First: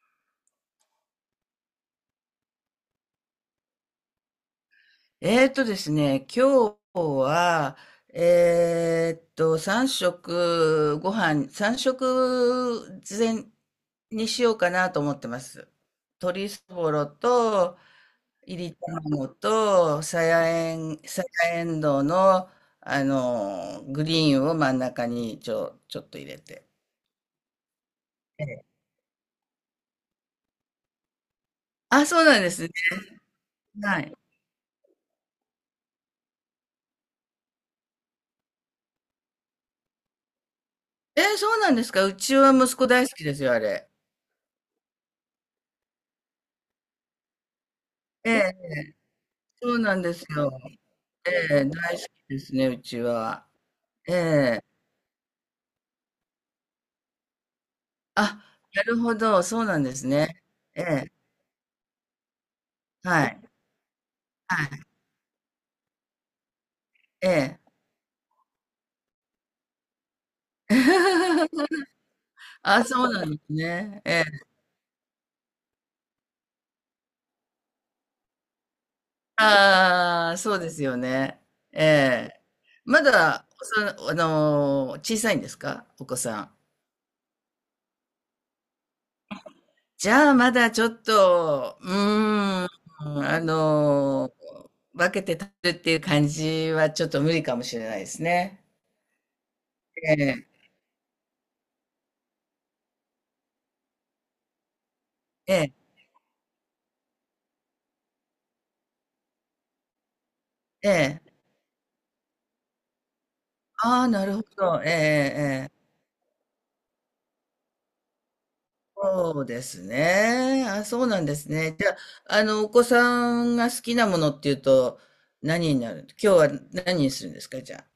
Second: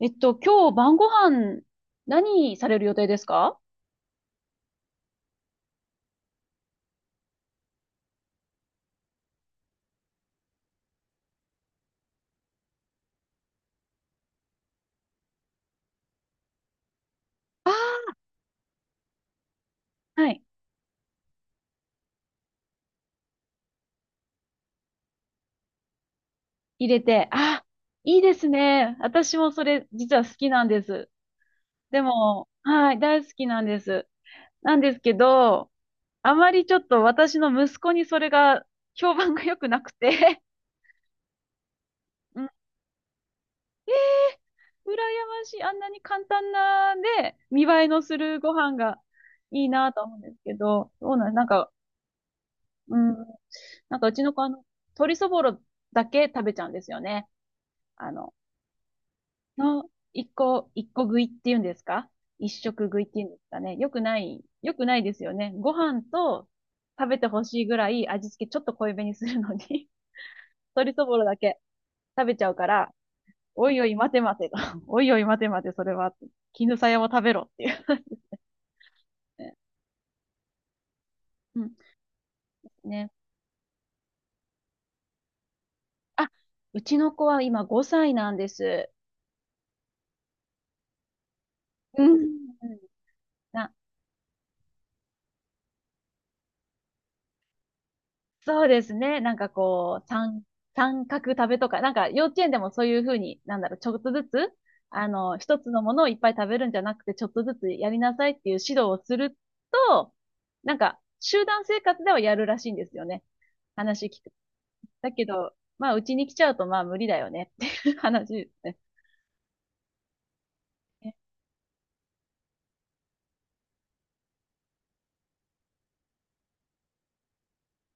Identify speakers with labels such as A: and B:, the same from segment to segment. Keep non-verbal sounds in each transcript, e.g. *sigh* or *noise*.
A: 今日晩ご飯、何される予定ですか？
B: えーとですね、今日は、3食ご飯、3食前にしようかなと思ってます。鶏そぼろ
A: あ
B: と、
A: あ、
B: いり卵と、
A: ーはい。
B: さやえんどうの、グリーンを真ん中にちょっと入れて。
A: 入れて。あ、いいで
B: え
A: す
B: え。
A: ね。私もそれ、実は好きなんです。で
B: あ、そうなん
A: も、
B: ですね。
A: はい、大好きなんで
B: は
A: す。
B: い。
A: なんですけど、あまりちょっと私の息子にそれが、評判が良くなくて、
B: えー、そうなんですか。う
A: *laughs*
B: ち
A: うん、羨
B: は息子大好きですよ、あれ。
A: ましい。あんなに簡単な、で、見栄えのす
B: え
A: るご
B: え、
A: 飯がいい
B: そう
A: な
B: なん
A: と
B: で
A: 思うん
B: す
A: です
B: よ。
A: けど、なん
B: ええ、
A: か、
B: 大好きですね、う
A: う
B: ち
A: ん、
B: は。
A: なんかう
B: え
A: ちの子、
B: え。
A: 鶏そぼろだけ食べちゃうんですよね。あの、
B: あ、なるほど、そうなん
A: の、
B: です
A: 一
B: ね。
A: 個、
B: え
A: 一個
B: え、
A: 食いっていうんですか、一食食いっ
B: は
A: ていうんで
B: い、
A: すかね。
B: は
A: よ
B: い、
A: くないですよね。ご飯と食べて
B: え
A: ほ
B: え。
A: しいぐらい味付けちょっと濃いめにするのに、 *laughs* 鶏そぼろだけ
B: *laughs*
A: 食べちゃうか
B: あ、
A: ら、
B: そうなんです
A: おいおい
B: ね。え
A: 待て待
B: え。
A: てと。*laughs* おいおい待て待て、それは。絹さやも食べろっていう。ね、
B: ああ、そうですよね。
A: うん。
B: ええ。ま
A: ね。
B: だ、おさあのー、小さいんですかお子
A: あ、
B: さん。
A: うちの子は今5歳なんです。
B: じゃあ、まだちょっと、うー
A: うん。う
B: ん、
A: ん。な
B: 分けて食べるっていう感じはちょっと無理かもしれないですね。
A: そうですね。なんかこう、
B: ええ、
A: 三角食べとか、なんか幼稚園でもそういうふうに、なんだろう、ちょっとずつ、
B: え
A: 一つ
B: え、
A: のものをいっぱい食べるんじゃなくて、ちょっとずつやりなさいっていう指導をすると、なん
B: え
A: か、
B: え。
A: 集団生活ではやるらしいんですよね。
B: あ
A: 話
B: あ、
A: 聞
B: な
A: く。
B: るほど。ええええ
A: だけど、
B: ええ。
A: まあ、うちに来ちゃうと、まあ、無理だよねっていう話ですね。
B: そうですね。あ、そうなんですね。じゃあ、お子さんが好きなものっていうと、何になる、今日は何にするんですか、じゃあ。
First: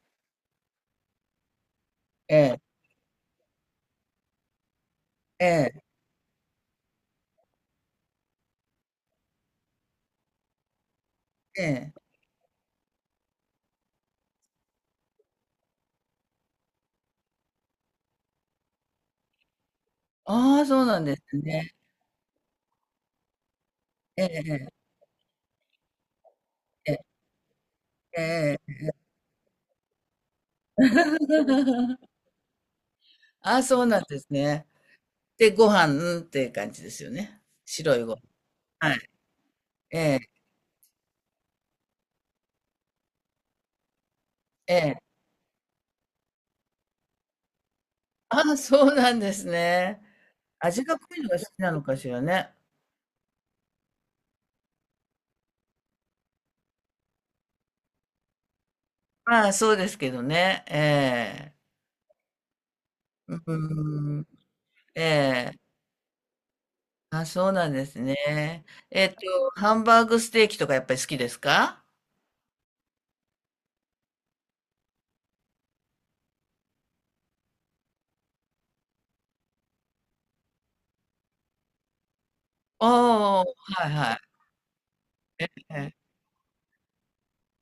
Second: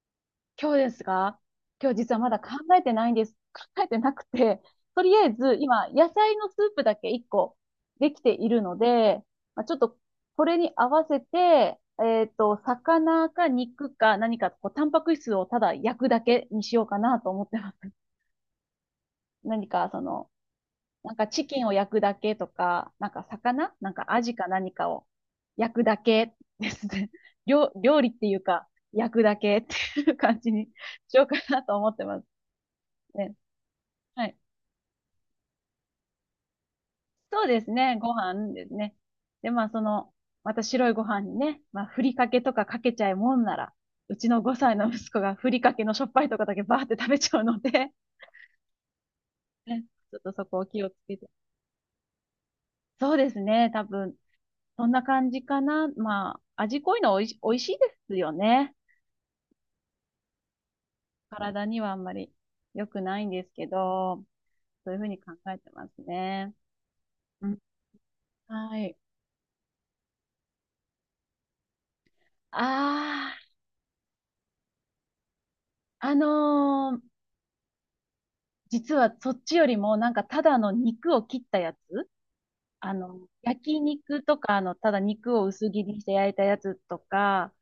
A: 今日ですか？今日実はま
B: え
A: だ考
B: え、
A: えてないんです。考えてなくて、*laughs* とりあえず
B: え
A: 今、野菜のスープだけ1個できているので、まあ、ちょっとこれに合わせ
B: え、
A: て、
B: ええ。
A: 魚か肉か何か、こう、タンパク質をただ焼くだけにしようかなと思ってます。*laughs* 何か、その、
B: ああ、そうなん
A: なん
B: で
A: か
B: す
A: チキンを
B: ね。
A: 焼くだけとか、なんか魚なんかア
B: え
A: ジか
B: え、
A: 何かを焼くだけです
B: ええ、
A: ね。*laughs* 料理っ
B: え
A: ていう
B: え、
A: か、
B: ええ
A: 焼くだけっていう感じにしようかなと思って
B: *laughs*。
A: ます。ね、
B: ああ、そうなんで
A: は
B: す
A: い。
B: ね。で、ご飯、うんっていう感じですよね。
A: そうです
B: 白
A: ね。
B: い
A: ご
B: ご飯。
A: 飯です
B: は
A: ね。
B: い。
A: で、まあ、そ
B: え
A: の、
B: え、
A: また白いご飯にね、まあ、ふりかけとかかけちゃうもんなら、うちの5
B: え
A: 歳の息
B: え。
A: 子がふりかけのしょっぱいとかだけバーって食べちゃうので、
B: ああ、そうなんです
A: ね、
B: ね。
A: ちょっとそこを気
B: 味
A: をつ
B: が濃
A: け
B: い
A: て。
B: のが好きなのかしらね。
A: そうですね。多分、そんな感じかな。まあ、味濃いのおいし、美味しいですよね。
B: まあ、そうですけどね。ええ。
A: 体にはあんまり良くないん
B: う
A: ですけ
B: ー
A: ど、
B: ん。
A: そういうふ
B: え
A: うに考
B: え。
A: えてますね。
B: あ、
A: う
B: そう
A: ん、
B: なんですね。
A: はい。
B: えっと、ハンバーグステーキとかやっぱり好きですか？
A: ああ、実はそっちよりも、なんかただの肉を切ったやつ、
B: あ
A: あの、
B: あ、は
A: 焼
B: いはい。
A: 肉とか、あの、ただ肉を
B: ええ、
A: 薄切りにして焼いたやつとか、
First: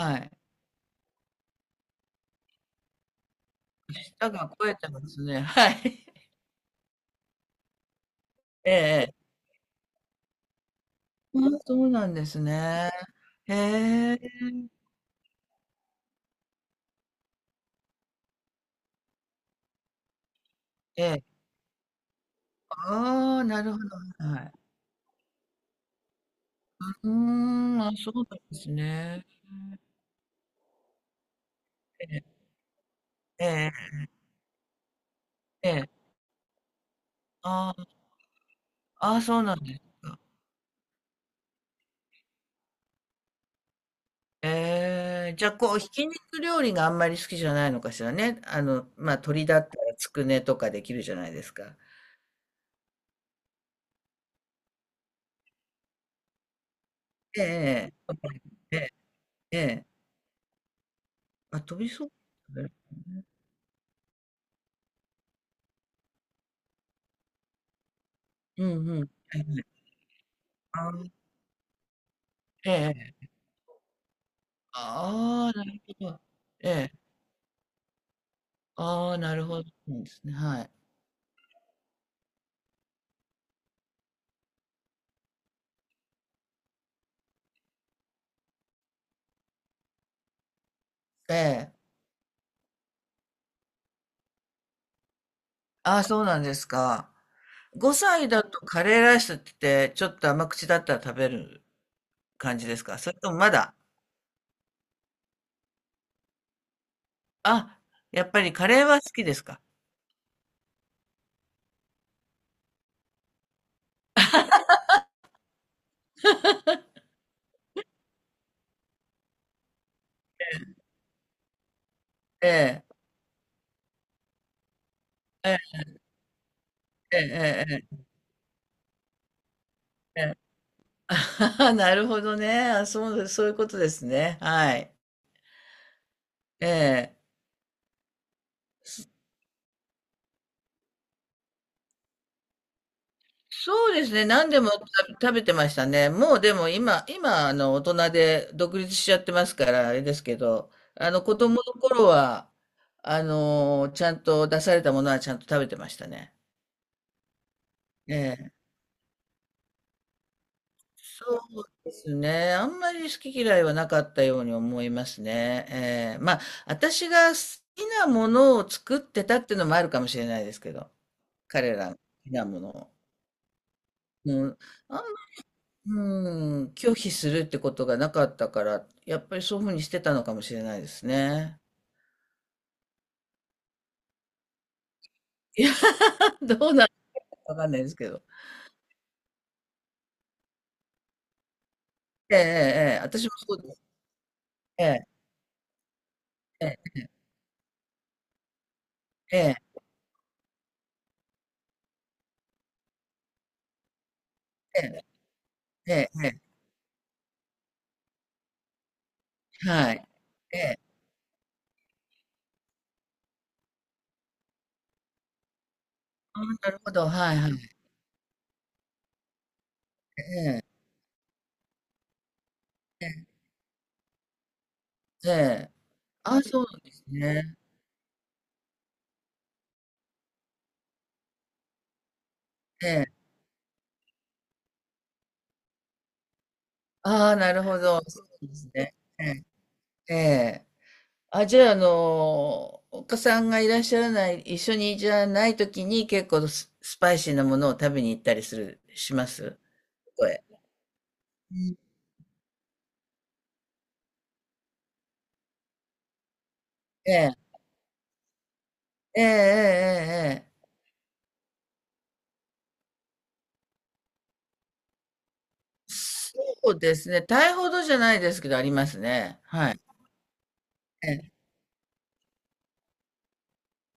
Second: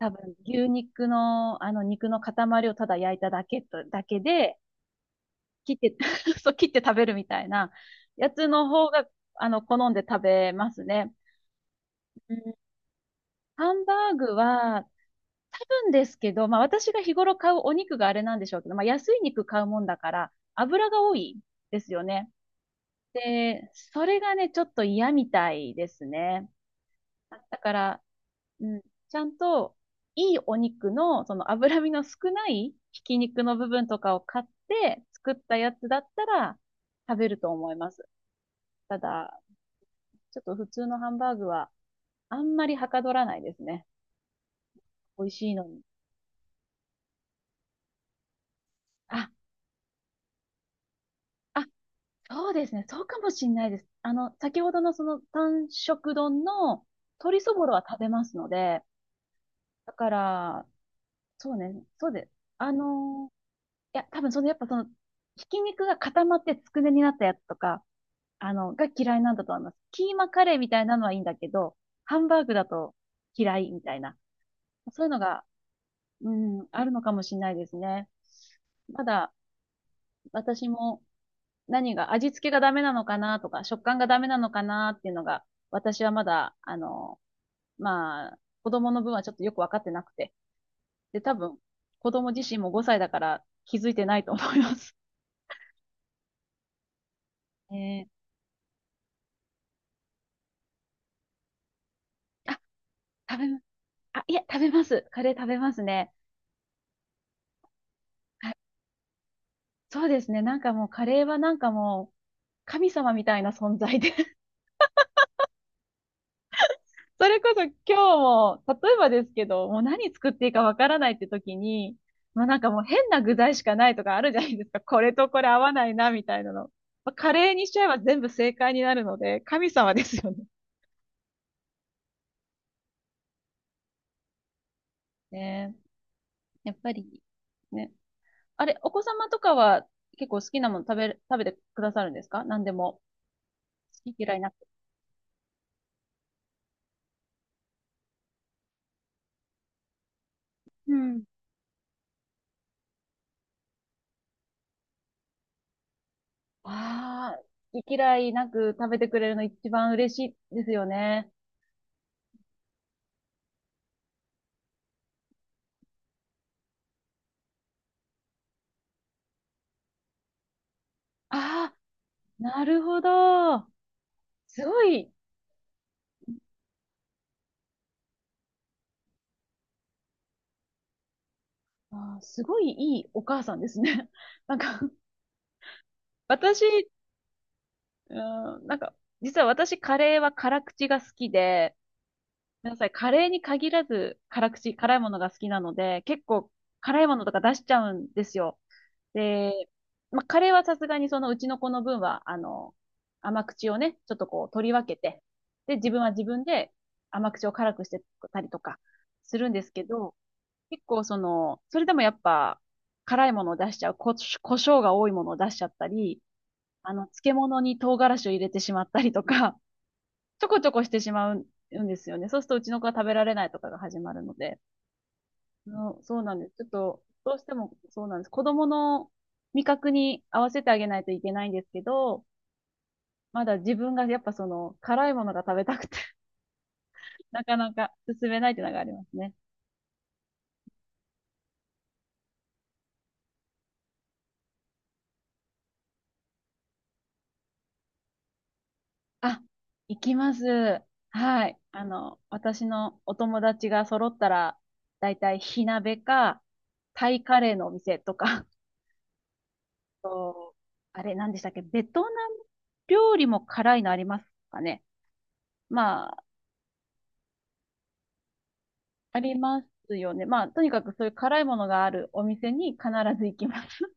A: 多
B: い。
A: 分牛肉の、あの、肉の塊をただ焼いただけと、だけ
B: 舌が
A: で、
B: 肥えてますね。*laughs* は
A: 切って、
B: い。
A: *laughs* そう、切って食べるみたいなやつの方が、
B: ええ、
A: あの、好んで食べますね。
B: あ、そうなんで
A: う
B: す
A: ん。
B: ね。へ
A: ハンバー
B: え。
A: グは、多分ですけど、まあ私が日頃買うお肉があれなんでしょうけど、まあ安い肉買うもんだから、油が
B: え
A: 多
B: え。
A: いですよね。
B: ああ、な
A: で、
B: るほど、
A: それが
B: は
A: ね、
B: い。
A: ちょっと嫌みたいですね。
B: うー
A: だか
B: ん、あ、
A: ら、
B: そうなんです
A: うん、ちゃ
B: ね。
A: んと、いいお肉の、その脂身の
B: え
A: 少
B: え。
A: ないひき肉の部
B: え
A: 分
B: え
A: とかを買って作った
B: え
A: や
B: え。え
A: つだっ
B: え。
A: たら食べると思い
B: あ
A: ます。た
B: あ、ああ、そ
A: だ、
B: うなんですか。
A: ちょっと普通のハンバーグはあんまりはかどらないですね。美
B: え
A: 味
B: え、
A: し
B: じゃ、あ
A: いの
B: こう、
A: に。
B: ひき肉料理があんまり好きじゃないのかしらね。まあ、
A: あ、
B: 鶏だったらつくねとかできるじゃないです
A: あ、
B: か。
A: そうですね。そうかもしんないです。あの、先ほどのその単色丼の鶏そぼろは
B: ええ
A: 食べますの
B: ええ。え
A: で、
B: え、ええ。
A: だから、そう
B: あ、
A: ね、
B: 飛びそ
A: そう
B: う。
A: で、あのーいや、多分その、やっぱその、ひき肉が固まってつくねになったやつとか、あ
B: う
A: の、が
B: んうん。
A: 嫌いなん
B: え
A: だと思いま
B: え、
A: す。キーマカレーみたい
B: あ
A: なの
B: ー、
A: はいいんだけど、ハンバーグだと
B: ええ、
A: 嫌いみたいな、そういうのが、
B: ああ、なるほど。
A: うん、
B: え
A: ある
B: え。
A: のかもしれないですね。た
B: ああ、
A: だ、
B: なるほどですね、は
A: 私
B: い。
A: も何が、味付けがダメなのかなとか、食感がダメなのかなっていうのが、私はまだ、あの、まあ、子供の分はちょっとよくわかってなくて、で、
B: え
A: 多分、
B: え。
A: 子供自身も5歳だから気づいてないと思います。
B: ああ、そうなんですか。
A: えー、
B: 5歳だとカレーライスって言ってちょっと甘口だったら食べる
A: あ、
B: 感じですか？それとも
A: 食べ
B: ま
A: ま、
B: だ
A: あ、いや食べます。カレー食べますね。
B: あ、やっぱりカレーは好きですか？
A: そうですね。なんかもうカレーはなんかもう神様みたいな存在で、 *laughs* それこそ今日も、例えばですけど、もう何作っていいかわからないって時に、まあ
B: え
A: なんかもう
B: え。
A: 変な具材しかないとかあるじゃないですか。これとこれ
B: え
A: 合わ
B: え、
A: ないな、みたいなの。まあ、
B: え
A: カレー
B: え
A: にしちゃえば
B: ええ
A: 全部正解になるので、神様です
B: え
A: よ
B: え
A: ね。
B: ええ *laughs* なるほどね。あ、そうです、そういうことですね。はい。
A: ね、
B: え
A: やっぱ
B: え。
A: り、ね、あれ、お子
B: そ
A: 様とかは結構好きなもの食べてくださるんですか、何でも。
B: そうです
A: 好き
B: ね。
A: 嫌いな
B: 何
A: く。
B: でも食べてましたね。もうでも今、今、大人で独立しちゃってますから、あれですけど、
A: うん。
B: 子供の頃は、ちゃんと出されたものはちゃんと食べてましたね。
A: ああ、好き嫌いな
B: ええ、
A: く食べてくれるの一番嬉しいですよね。
B: そうですね。あんまり好き嫌いはなかったように思いますね。ええ、まあ、私が好きなものを作ってたっていうのもあるかもしれないですけど、彼
A: あ
B: らの好き
A: あ、
B: なも
A: な
B: の
A: る
B: を。
A: ほど。
B: うん、
A: すご
B: あん
A: い、
B: うん、拒否するってことがなかったから、やっぱりそういうふうにしてたのかもしれないですね。
A: あー、すごいいいお母さんですね。*laughs* なんか、
B: いや、
A: 私、
B: どうなるかわかんないですけ
A: う
B: ど。
A: ん、なんか、実は私カレーは辛口が好きで、
B: ええ、え
A: ごめんなさい、
B: え、ええ
A: カ
B: 私
A: レー
B: も
A: に
B: そう
A: 限
B: です。
A: らず辛口、
B: え
A: 辛い
B: え、
A: ものが好きなので、結構
B: ええ、
A: 辛いものとか出しちゃうんですよ。
B: え
A: で、
B: え、
A: まあ、カレーはさすがにそのうちの子の分は、あの、甘口をね、ちょっとこう取り分
B: え
A: けて、で、自
B: え、え
A: 分は自
B: え、え
A: 分で甘口を辛くしてたりとかするんで
B: え、
A: すけ
B: はい。
A: ど、
B: ええ、
A: 結構その、それでもやっぱ辛いものを出しちゃう、胡椒が多いものを出しちゃったり、
B: あ、なるほ
A: あの、
B: ど、は
A: 漬
B: い、はい。
A: 物に唐辛子を入れてしまったりとか、ちょこちょこしてしまうんですよね。そうするとうちの子は食べら
B: え
A: れないとかが始まるので。
B: え、ええ、
A: うん、そうな
B: あ
A: ん
B: あ、
A: です。
B: そ
A: ちょ
B: う
A: っ
B: なんで
A: と、
B: す
A: どうして
B: ね。
A: もそうなんです。子供の味覚に合わせてあげないといけないんですけど、
B: ええ。
A: まだ自分がやっぱその辛いものが食べたくて、
B: あ
A: *laughs*
B: あ、
A: な
B: な
A: か
B: る
A: な
B: ほ
A: か
B: ど。そ
A: 進め
B: う
A: ない
B: で
A: っていう
B: す
A: のがあり
B: ね。
A: ます
B: え
A: ね。
B: え、ええ。あ、じゃあ、お子さんがいらっしゃらない、一緒にじゃない時に結構スパイシーなものを食べに行ったりするしま
A: あ、
B: す？
A: 行
B: そ
A: き
B: こ
A: ま
B: へ。
A: す。は
B: う
A: い。
B: ん。
A: あの、私のお友達が揃ったら、だいたい火鍋か、タ
B: え
A: イカレー
B: え。
A: のお店とか、
B: ええええ
A: *laughs*
B: えええ
A: と、
B: え。
A: あれ、何でしたっけ、ベトナム料理も辛いのありますかね。ま、
B: そうですね、タイほどじゃないですけどあります
A: あり
B: ね。
A: ま
B: はい。
A: すよね。まあ、とにかくそう
B: え
A: いう
B: え。
A: 辛いものがあるお店に必ず行きます。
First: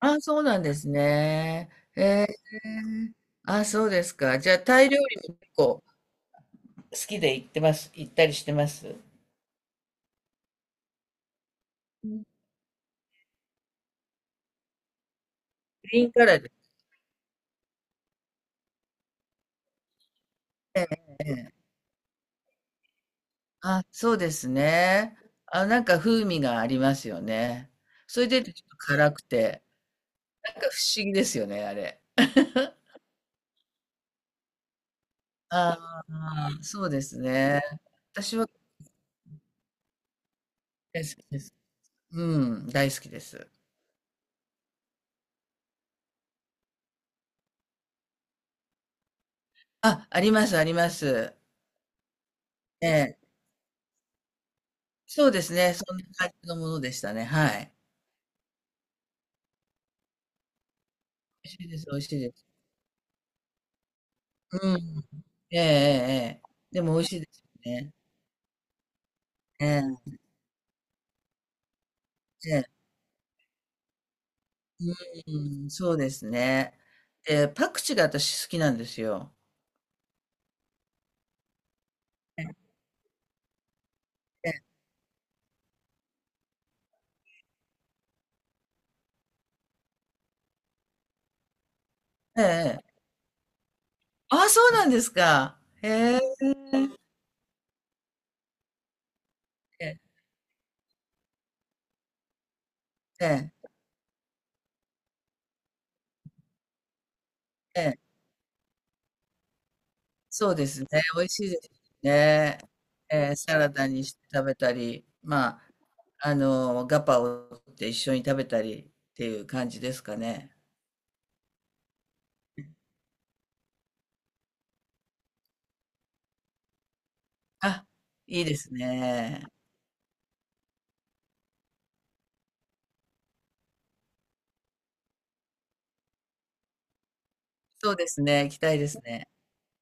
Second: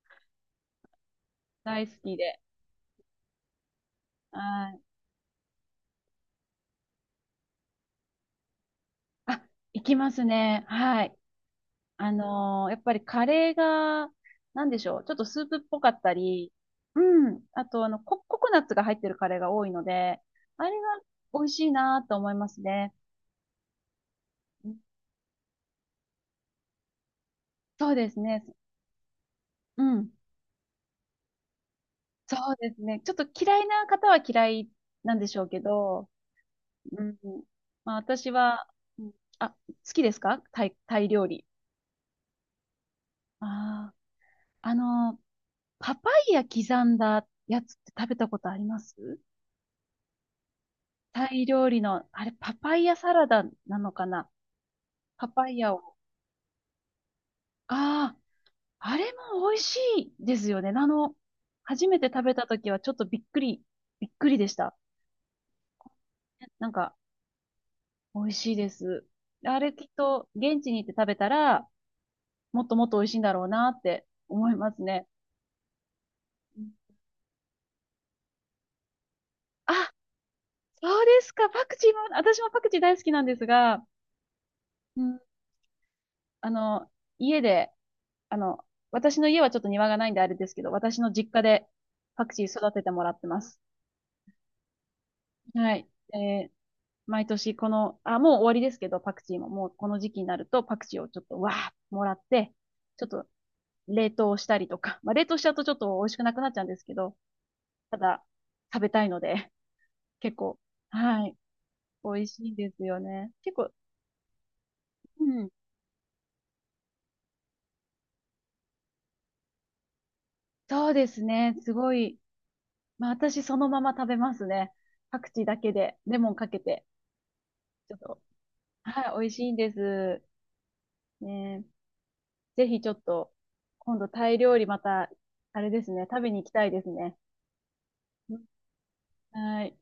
B: ああ、そうなんです
A: *laughs*
B: ね。
A: 大好
B: え
A: き
B: え。
A: で。
B: ああ、そうですか。
A: は
B: じゃあ、タ
A: い。
B: イ料理も結構好きで行ったりしてます？
A: あ、行きますね。はい。
B: うん、グ
A: やっぱりカレーが、なんでしょう。ちょっとスープっぽかっ
B: リー
A: た
B: ンカラーで
A: り、うん。あと、あの、ココナッツが入ってるカレーが多いので、あれ
B: す
A: が
B: ね。
A: 美味しいなと思いますね。
B: あ、そうです
A: うん、
B: ね。あ、なんか風味がありますよね。
A: そうです
B: それで
A: ね。
B: ちょっと辛くて、
A: うん。
B: なんか不思議ですよね、あれ。
A: そうですね。ちょっと嫌いな方は嫌いなんでしょうけ
B: あ
A: ど、
B: あ、そうで
A: うん。
B: すね。
A: まあ、私
B: 私は
A: は、うん、あ、好きですかタイ、タ
B: 大
A: イ
B: 好
A: 料
B: きで
A: 理。
B: す。うん、大好きです。
A: ああ、あの、パパイヤ刻んだやつって食べたことあります？
B: あ、ありますありま
A: タ
B: す。
A: イ料理の、あれ、パパイ
B: え
A: ヤサ
B: え。
A: ラダなのかな？
B: そ
A: パ
B: うで
A: パ
B: す
A: イヤ
B: ね、そ
A: を。
B: んな感じのものでしたね、はい。
A: ああ、あれも美味しいですよね。あの、
B: 美味しいで
A: 初
B: す美
A: め
B: 味
A: て
B: しい
A: 食
B: で
A: べた
B: す。
A: 時はちょっとびっくり、びっくりでし
B: う
A: た。
B: ん。ええええええ。
A: なん
B: でも
A: か、
B: 美味しいですよね。
A: 美味しいです。あ
B: え
A: れきっ
B: え、
A: と、現地に行って食べたら、
B: え
A: もっ
B: え。
A: ともっと美味しいんだろうなって思いますね。
B: うん、そうです
A: うん、
B: ね。で、パクチーが私好きなんですよ。
A: あ、そうですか。パクチーも、私も
B: え
A: パクチー大好きなんですが、
B: え、
A: うん、あの、家で、あの、私の家はちょっと庭がないんであれですけど、私の実家でパク
B: え
A: チー育て
B: え。
A: てもらってます。
B: ああ、そうなんですか。
A: はい。
B: へえ。
A: えー、毎年この、あ、もう終わりですけど、パクチーも、もうこ
B: え
A: の時期になるとパクチーをちょっとわーもらって、ちょっと
B: え、
A: 冷凍したりとか、まあ冷凍しちゃうとちょっと美味しくなくなっちゃうんですけど、
B: え
A: た
B: え。
A: だ食べたいので、結
B: そう
A: 構、
B: ですね。美
A: は
B: 味
A: い、
B: しいです
A: 美味しい
B: ね。
A: ですよ
B: え
A: ね。
B: え、
A: 結
B: サラ
A: 構、
B: ダにして食べたり、
A: う
B: ま
A: ん、
B: あ、ガパオと一緒に食べたりっていう感じですかね。
A: そうですね、すごい、まあ、私そのまま食べますね。パクチーだけで、レモンかけて。
B: あ、
A: ちょっと、
B: いいです
A: はい、美味し
B: ね。
A: いんです。ね、え、ぜひちょっと、今度タイ料理また、あれですね、食べに行きたいですね。
B: そうですね。行きたいですね。
A: はい。